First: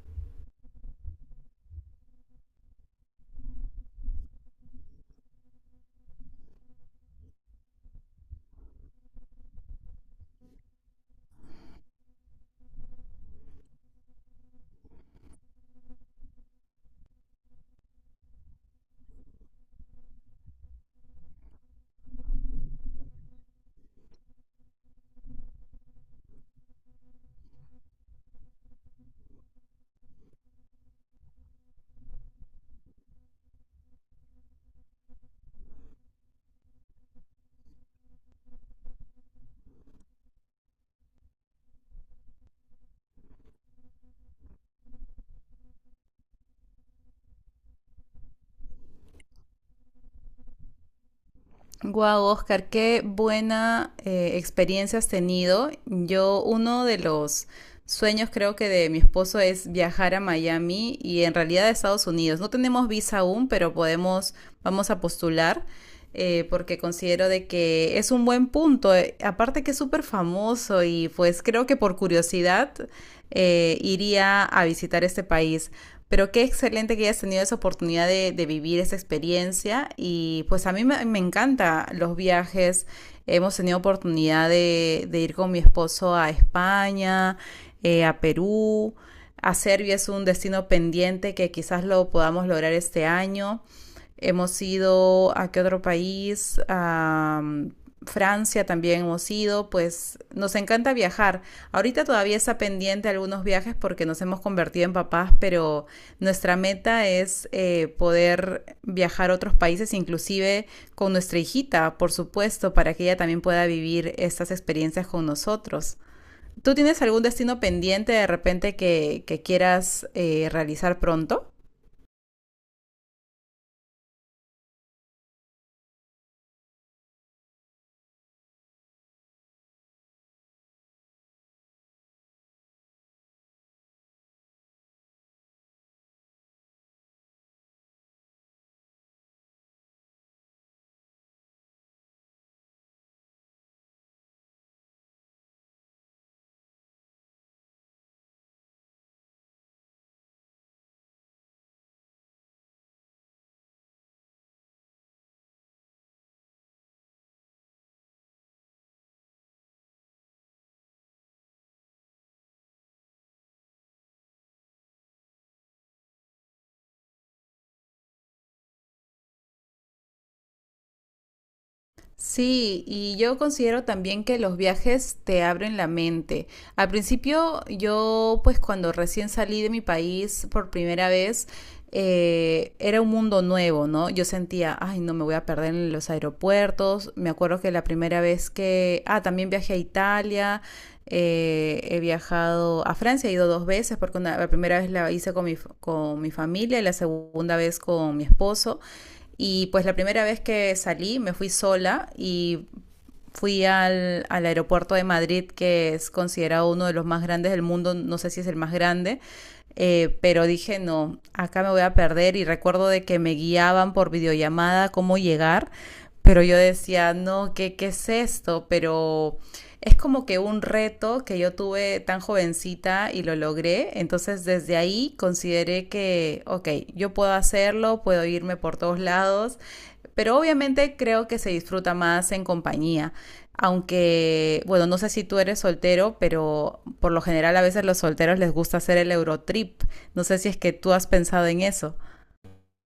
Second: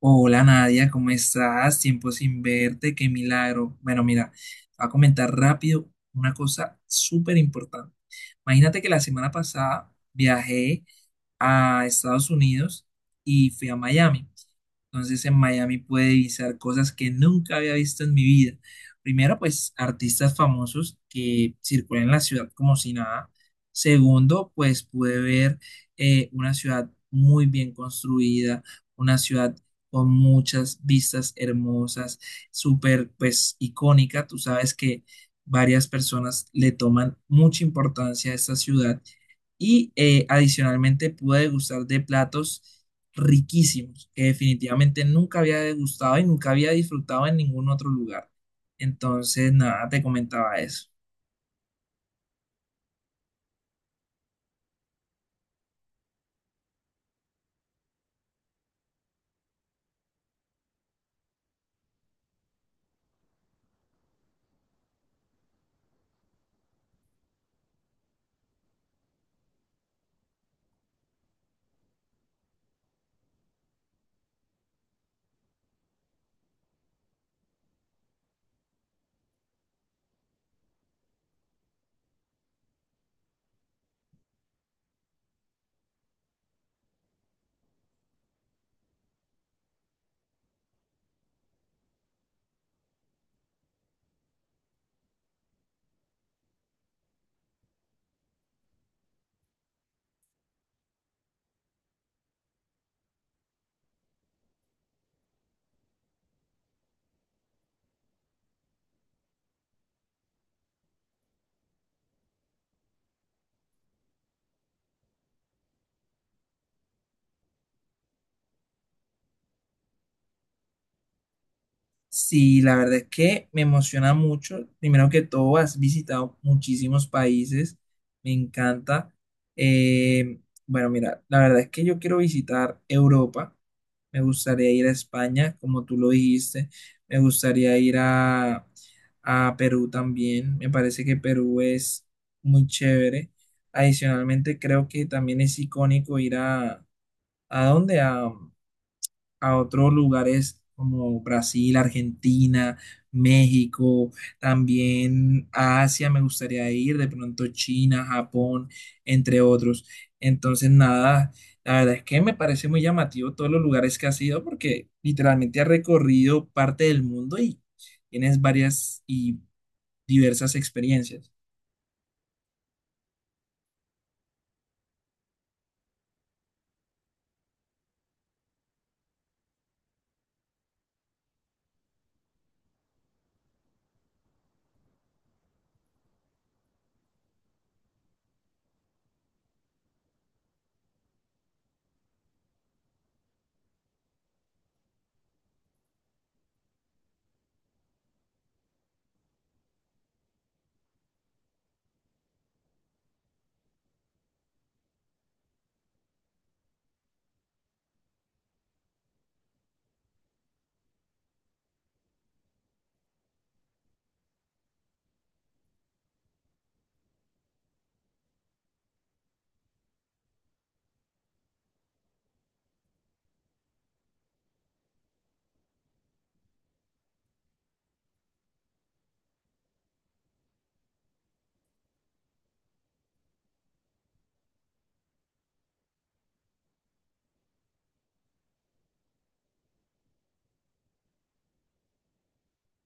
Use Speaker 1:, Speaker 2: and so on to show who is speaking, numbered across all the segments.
Speaker 1: Hola Nadia, ¿cómo estás? Tiempo sin verte, qué milagro. Bueno, mira, te voy a comentar rápido una cosa súper importante. Imagínate que la semana pasada viajé a Estados Unidos y fui a Miami. Entonces en Miami pude visitar cosas que nunca había visto en mi vida. Primero, pues artistas famosos que circulan en la ciudad como si nada. Segundo, pues pude ver una ciudad muy bien construida, una ciudad con muchas vistas hermosas, súper pues icónica. Tú sabes que varias personas le toman mucha importancia a esta ciudad y adicionalmente pude degustar de platos riquísimos que definitivamente nunca había degustado y nunca había disfrutado en ningún otro lugar. Entonces, nada, te comentaba eso.
Speaker 2: Guau, Oscar, qué buena experiencia has tenido. Yo, uno de los sueños creo que de mi esposo es viajar a Miami y en realidad a Estados Unidos. No tenemos visa aún, pero podemos, vamos a postular porque considero de que es un buen punto. Aparte que es súper famoso y pues creo que por curiosidad iría a visitar este país. Pero qué excelente que hayas tenido esa oportunidad de vivir esa experiencia y pues a mí me encanta los viajes. Hemos tenido oportunidad de ir con mi esposo a España, a Perú, a Serbia es un destino pendiente que quizás lo podamos lograr este año. Hemos ido a qué otro país, Francia también hemos ido, pues nos encanta viajar. Ahorita todavía está pendiente algunos viajes porque nos hemos convertido en papás, pero nuestra meta es poder viajar a otros países, inclusive con nuestra hijita, por supuesto, para que ella también pueda vivir estas experiencias con nosotros. ¿Tú tienes algún destino pendiente de repente que quieras realizar pronto?
Speaker 1: Sí, la verdad es que me emociona mucho. Primero que todo, has visitado muchísimos países. Me encanta. Eh, bueno, mira, la verdad es que yo quiero visitar Europa. Me gustaría ir a España, como tú lo dijiste. Me gustaría ir a Perú también. Me parece que Perú es muy chévere. Adicionalmente, creo que también es icónico ir a... ¿A dónde? A otros lugares como Brasil, Argentina, México, también a Asia me gustaría ir, de pronto China, Japón, entre otros. Entonces, nada, la verdad es que me parece muy llamativo todos los lugares que has ido porque literalmente has recorrido parte del mundo y tienes varias y diversas experiencias.
Speaker 2: Sí, y yo considero también que los viajes te abren la mente. Al principio, yo pues cuando recién salí de mi país por primera vez, era un mundo nuevo, ¿no? Yo sentía, ay, no me voy a perder en los aeropuertos. Me acuerdo que la primera vez que, también viajé a Italia, he viajado a Francia, he ido dos veces, porque la primera vez la hice con mi, con mi familia y la segunda vez con mi esposo. Y pues la primera vez que salí me fui sola y fui al aeropuerto de Madrid, que es considerado uno de los más grandes del mundo, no sé si es el más grande, pero dije, no, acá me voy a perder y recuerdo de que me guiaban por videollamada cómo llegar, pero yo decía, no, ¿qué, qué es esto? Pero es como que un reto que yo tuve tan jovencita y lo logré. Entonces desde ahí consideré que, ok, yo puedo hacerlo, puedo irme por todos lados, pero obviamente creo que se disfruta más en compañía. Aunque, bueno, no sé si tú eres soltero, pero por lo general a veces los solteros les gusta hacer el Eurotrip. No sé si es que tú has pensado en eso.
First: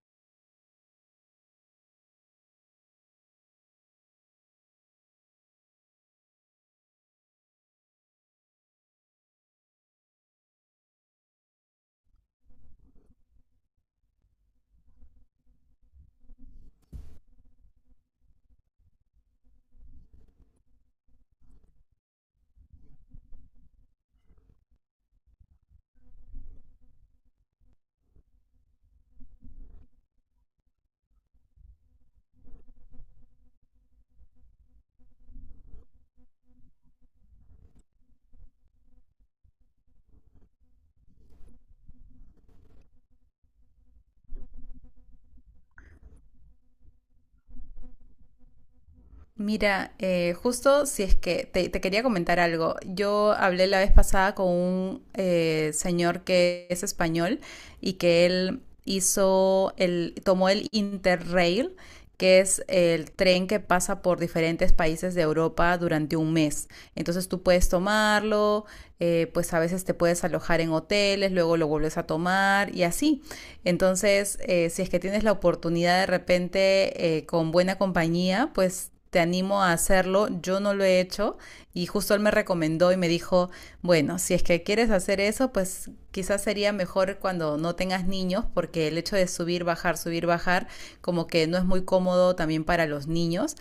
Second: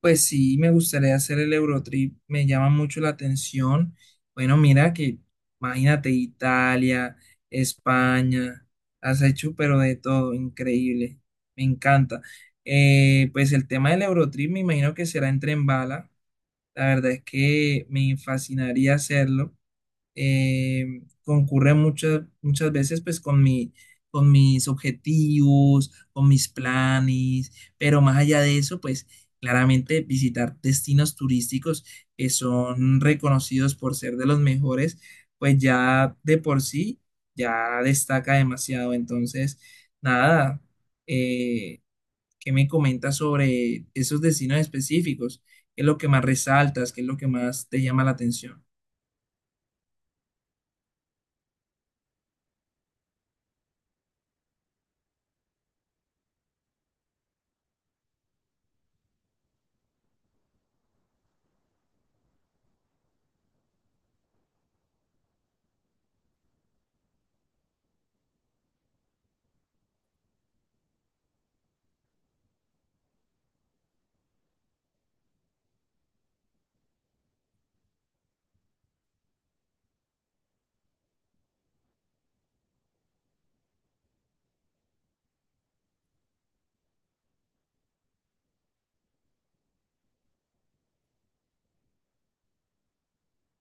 Speaker 1: Pues sí, me gustaría hacer el Eurotrip, me llama mucho la atención. Bueno, mira que, imagínate, Italia, España, has hecho pero de todo, increíble, me encanta. Pues el tema del Eurotrip me imagino que será en tren bala, la verdad es que me fascinaría hacerlo, concurre muchas, muchas veces pues con con mis objetivos, con mis planes, pero más allá de eso, pues claramente visitar destinos turísticos que son reconocidos por ser de los mejores, pues ya de por sí, ya destaca demasiado. Entonces, nada, eh, ¿qué me comentas sobre esos destinos específicos? ¿Qué es lo que más resaltas? ¿Qué es lo que más te llama la atención?
Speaker 2: Mira, justo si es que te quería comentar algo. Yo hablé la vez pasada con un señor que es español y que él hizo el, tomó el Interrail, que es el tren que pasa por diferentes países de Europa durante un mes. Entonces tú puedes tomarlo, pues a veces te puedes alojar en hoteles, luego lo vuelves a tomar y así. Entonces, si es que tienes la oportunidad de repente con buena compañía, pues te animo a hacerlo. Yo no lo he hecho y justo él me recomendó y me dijo, bueno, si es que quieres hacer eso, pues quizás sería mejor cuando no tengas niños, porque el hecho de subir, bajar, como que no es muy cómodo también para los niños,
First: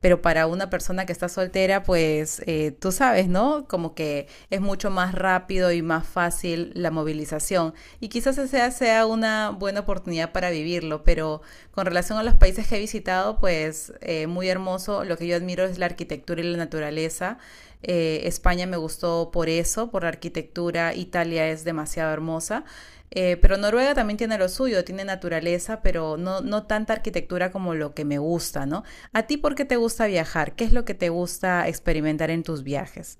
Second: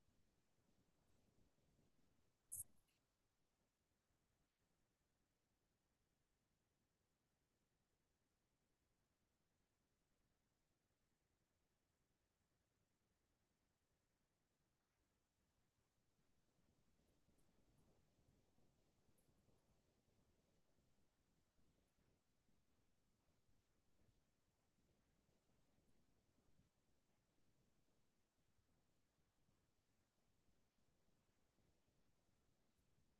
Speaker 2: pero para una persona que está soltera, pues tú sabes, ¿no? Como que es mucho más rápido y más fácil la movilización y quizás esa sea una buena oportunidad para vivirlo, pero con relación a los países que he visitado, pues muy hermoso, lo que yo admiro es la arquitectura y la naturaleza. España me gustó por eso, por la arquitectura, Italia es demasiado hermosa. Pero Noruega también tiene lo suyo, tiene naturaleza, pero no, no tanta arquitectura como lo que me gusta, ¿no? ¿A ti por qué te gusta viajar? ¿Qué es lo que te gusta experimentar en tus viajes?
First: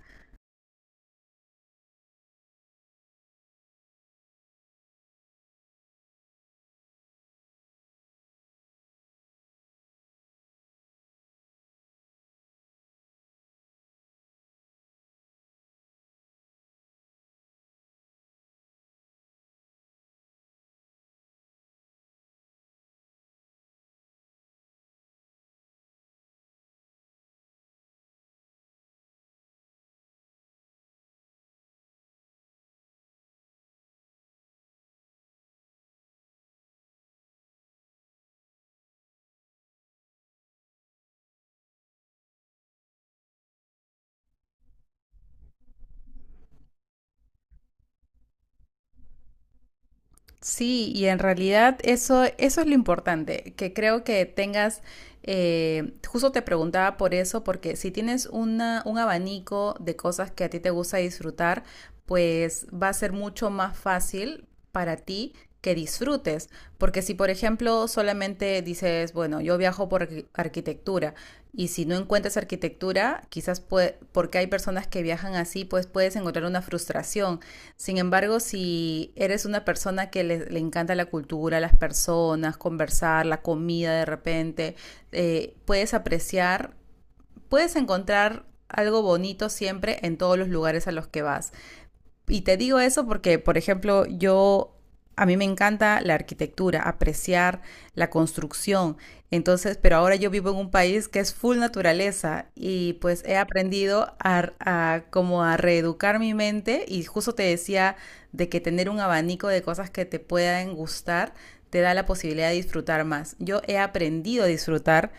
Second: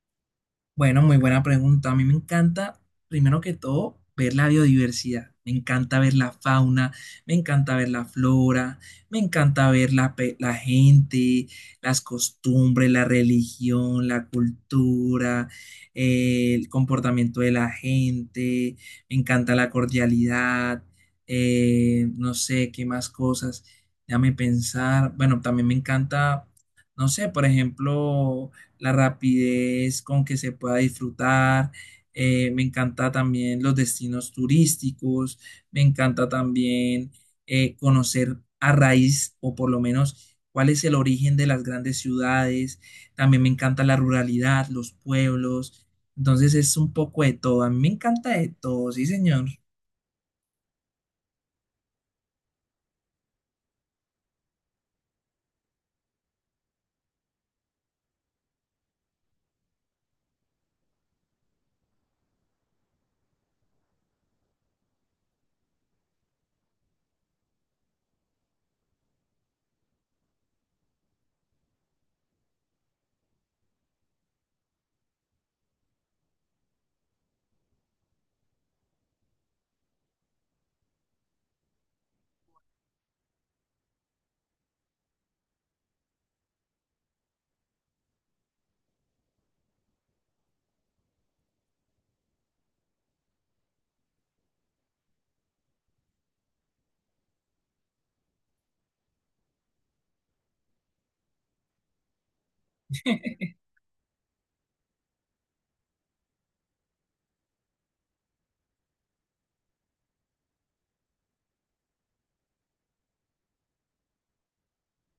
Speaker 1: Bueno, muy buena pregunta. A mí me encanta, primero que todo, ver la biodiversidad. Me encanta ver la fauna, me encanta ver la flora, me encanta ver la gente, las costumbres, la religión, la cultura, el comportamiento de la gente. Me encanta la cordialidad. No sé qué más cosas. Déjame pensar. Bueno, también me encanta, no sé, por ejemplo la rapidez con que se pueda disfrutar. Me encanta también los destinos turísticos, me encanta también conocer a raíz o por lo menos cuál es el origen de las grandes ciudades. También me encanta la ruralidad, los pueblos. Entonces es un poco de todo. A mí me encanta de todo, sí, señor.
Speaker 2: Sí, y en realidad eso es lo importante, que creo que tengas, justo te preguntaba por eso, porque si tienes una, un abanico de cosas que a ti te gusta disfrutar, pues va a ser mucho más fácil para ti que disfrutes, porque si por ejemplo solamente dices, bueno, yo viajo por arquitectura y si no encuentras arquitectura, quizás porque hay personas que viajan así, pues puedes encontrar una frustración sin embargo, si eres una persona que le encanta la cultura, las personas, conversar, la comida de repente, puedes apreciar, puedes encontrar algo bonito siempre en todos los lugares a los que vas. Y te digo eso porque, por ejemplo, yo a mí me encanta la arquitectura, apreciar la construcción. Entonces, pero ahora yo vivo en un país que es full naturaleza y pues he aprendido a como a reeducar mi mente y justo te decía de que tener un abanico de cosas que te puedan gustar te da la posibilidad de disfrutar más. Yo he aprendido a disfrutar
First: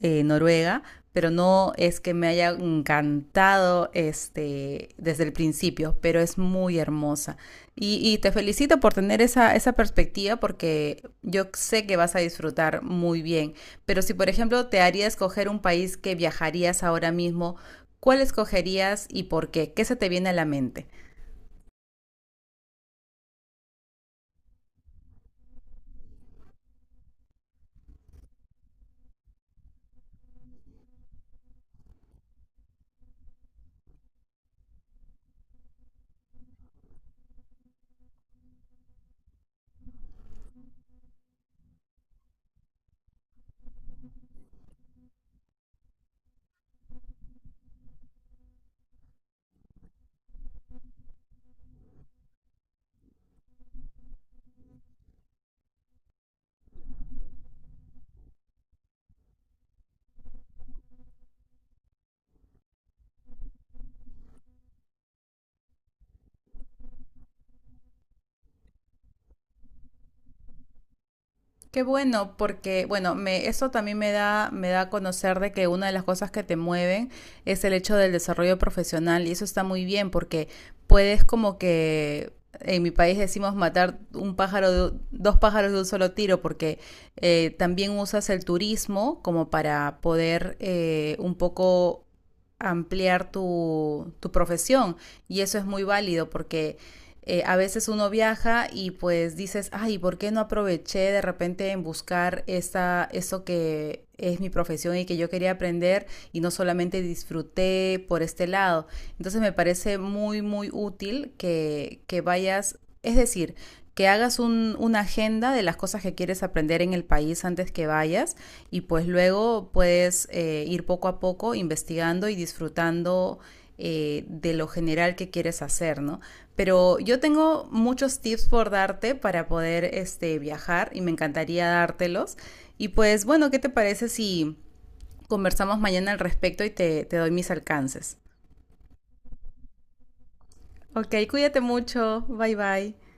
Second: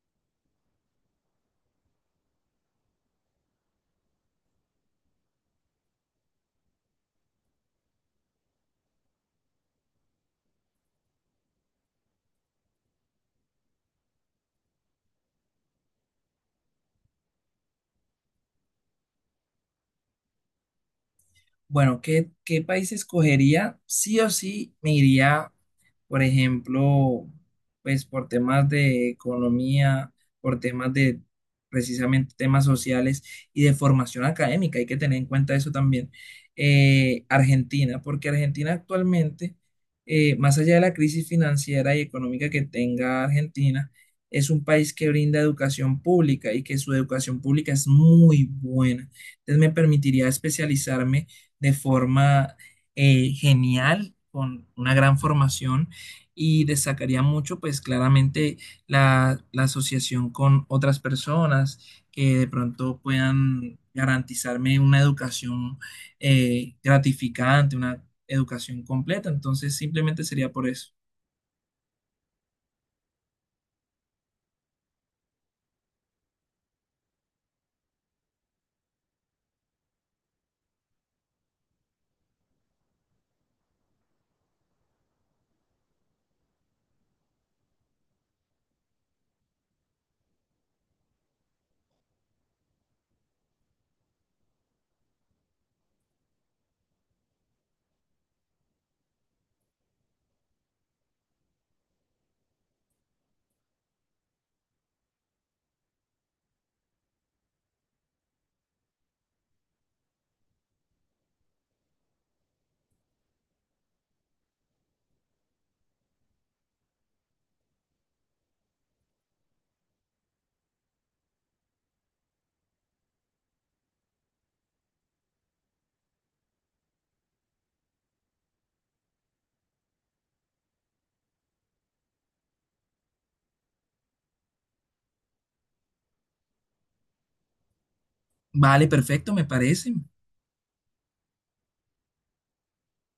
Speaker 2: Noruega, pero no es que me haya encantado este, desde el principio, pero es muy hermosa. Y te felicito por tener esa perspectiva porque yo sé que vas a disfrutar muy bien, pero si por ejemplo te haría escoger un país que viajarías ahora mismo, ¿cuál escogerías y por qué? ¿Qué se te viene a la mente?
Speaker 1: Bueno, ¿qué, qué país escogería? Sí o sí me iría, por ejemplo, pues por temas de economía, por temas de precisamente temas sociales y de formación académica. Hay que tener en cuenta eso también. Argentina, porque Argentina actualmente, más allá de la crisis financiera y económica que tenga Argentina, es un país que brinda educación pública y que su educación pública es muy buena. Entonces me permitiría especializarme de forma genial, con una gran formación y destacaría mucho, pues claramente, la asociación con otras personas que de pronto puedan garantizarme una educación gratificante, una educación completa. Entonces, simplemente sería por eso.
Speaker 2: Qué bueno, porque bueno, me, eso también me da a conocer de que una de las cosas que te mueven es el hecho del desarrollo profesional y eso está muy bien porque puedes como que en mi país decimos matar un pájaro de, dos pájaros de un solo tiro porque también usas el turismo como para poder un poco ampliar tu profesión y eso es muy válido porque a veces uno viaja y pues dices, ay, ¿por qué no aproveché de repente en buscar esa, eso que es mi profesión y que yo quería aprender y no solamente disfruté por este lado? Entonces me parece muy útil que vayas, es decir, que hagas un, una agenda de las cosas que quieres aprender en el país antes que vayas y pues luego puedes ir poco a poco investigando y disfrutando de lo general que quieres hacer, ¿no? Pero yo tengo muchos tips por darte para poder este, viajar y me encantaría dártelos. Y pues bueno, ¿qué te parece si conversamos mañana al respecto y te doy mis alcances?
Speaker 1: Vale, perfecto, me parece.
Speaker 2: Ok, cuídate mucho. Bye bye.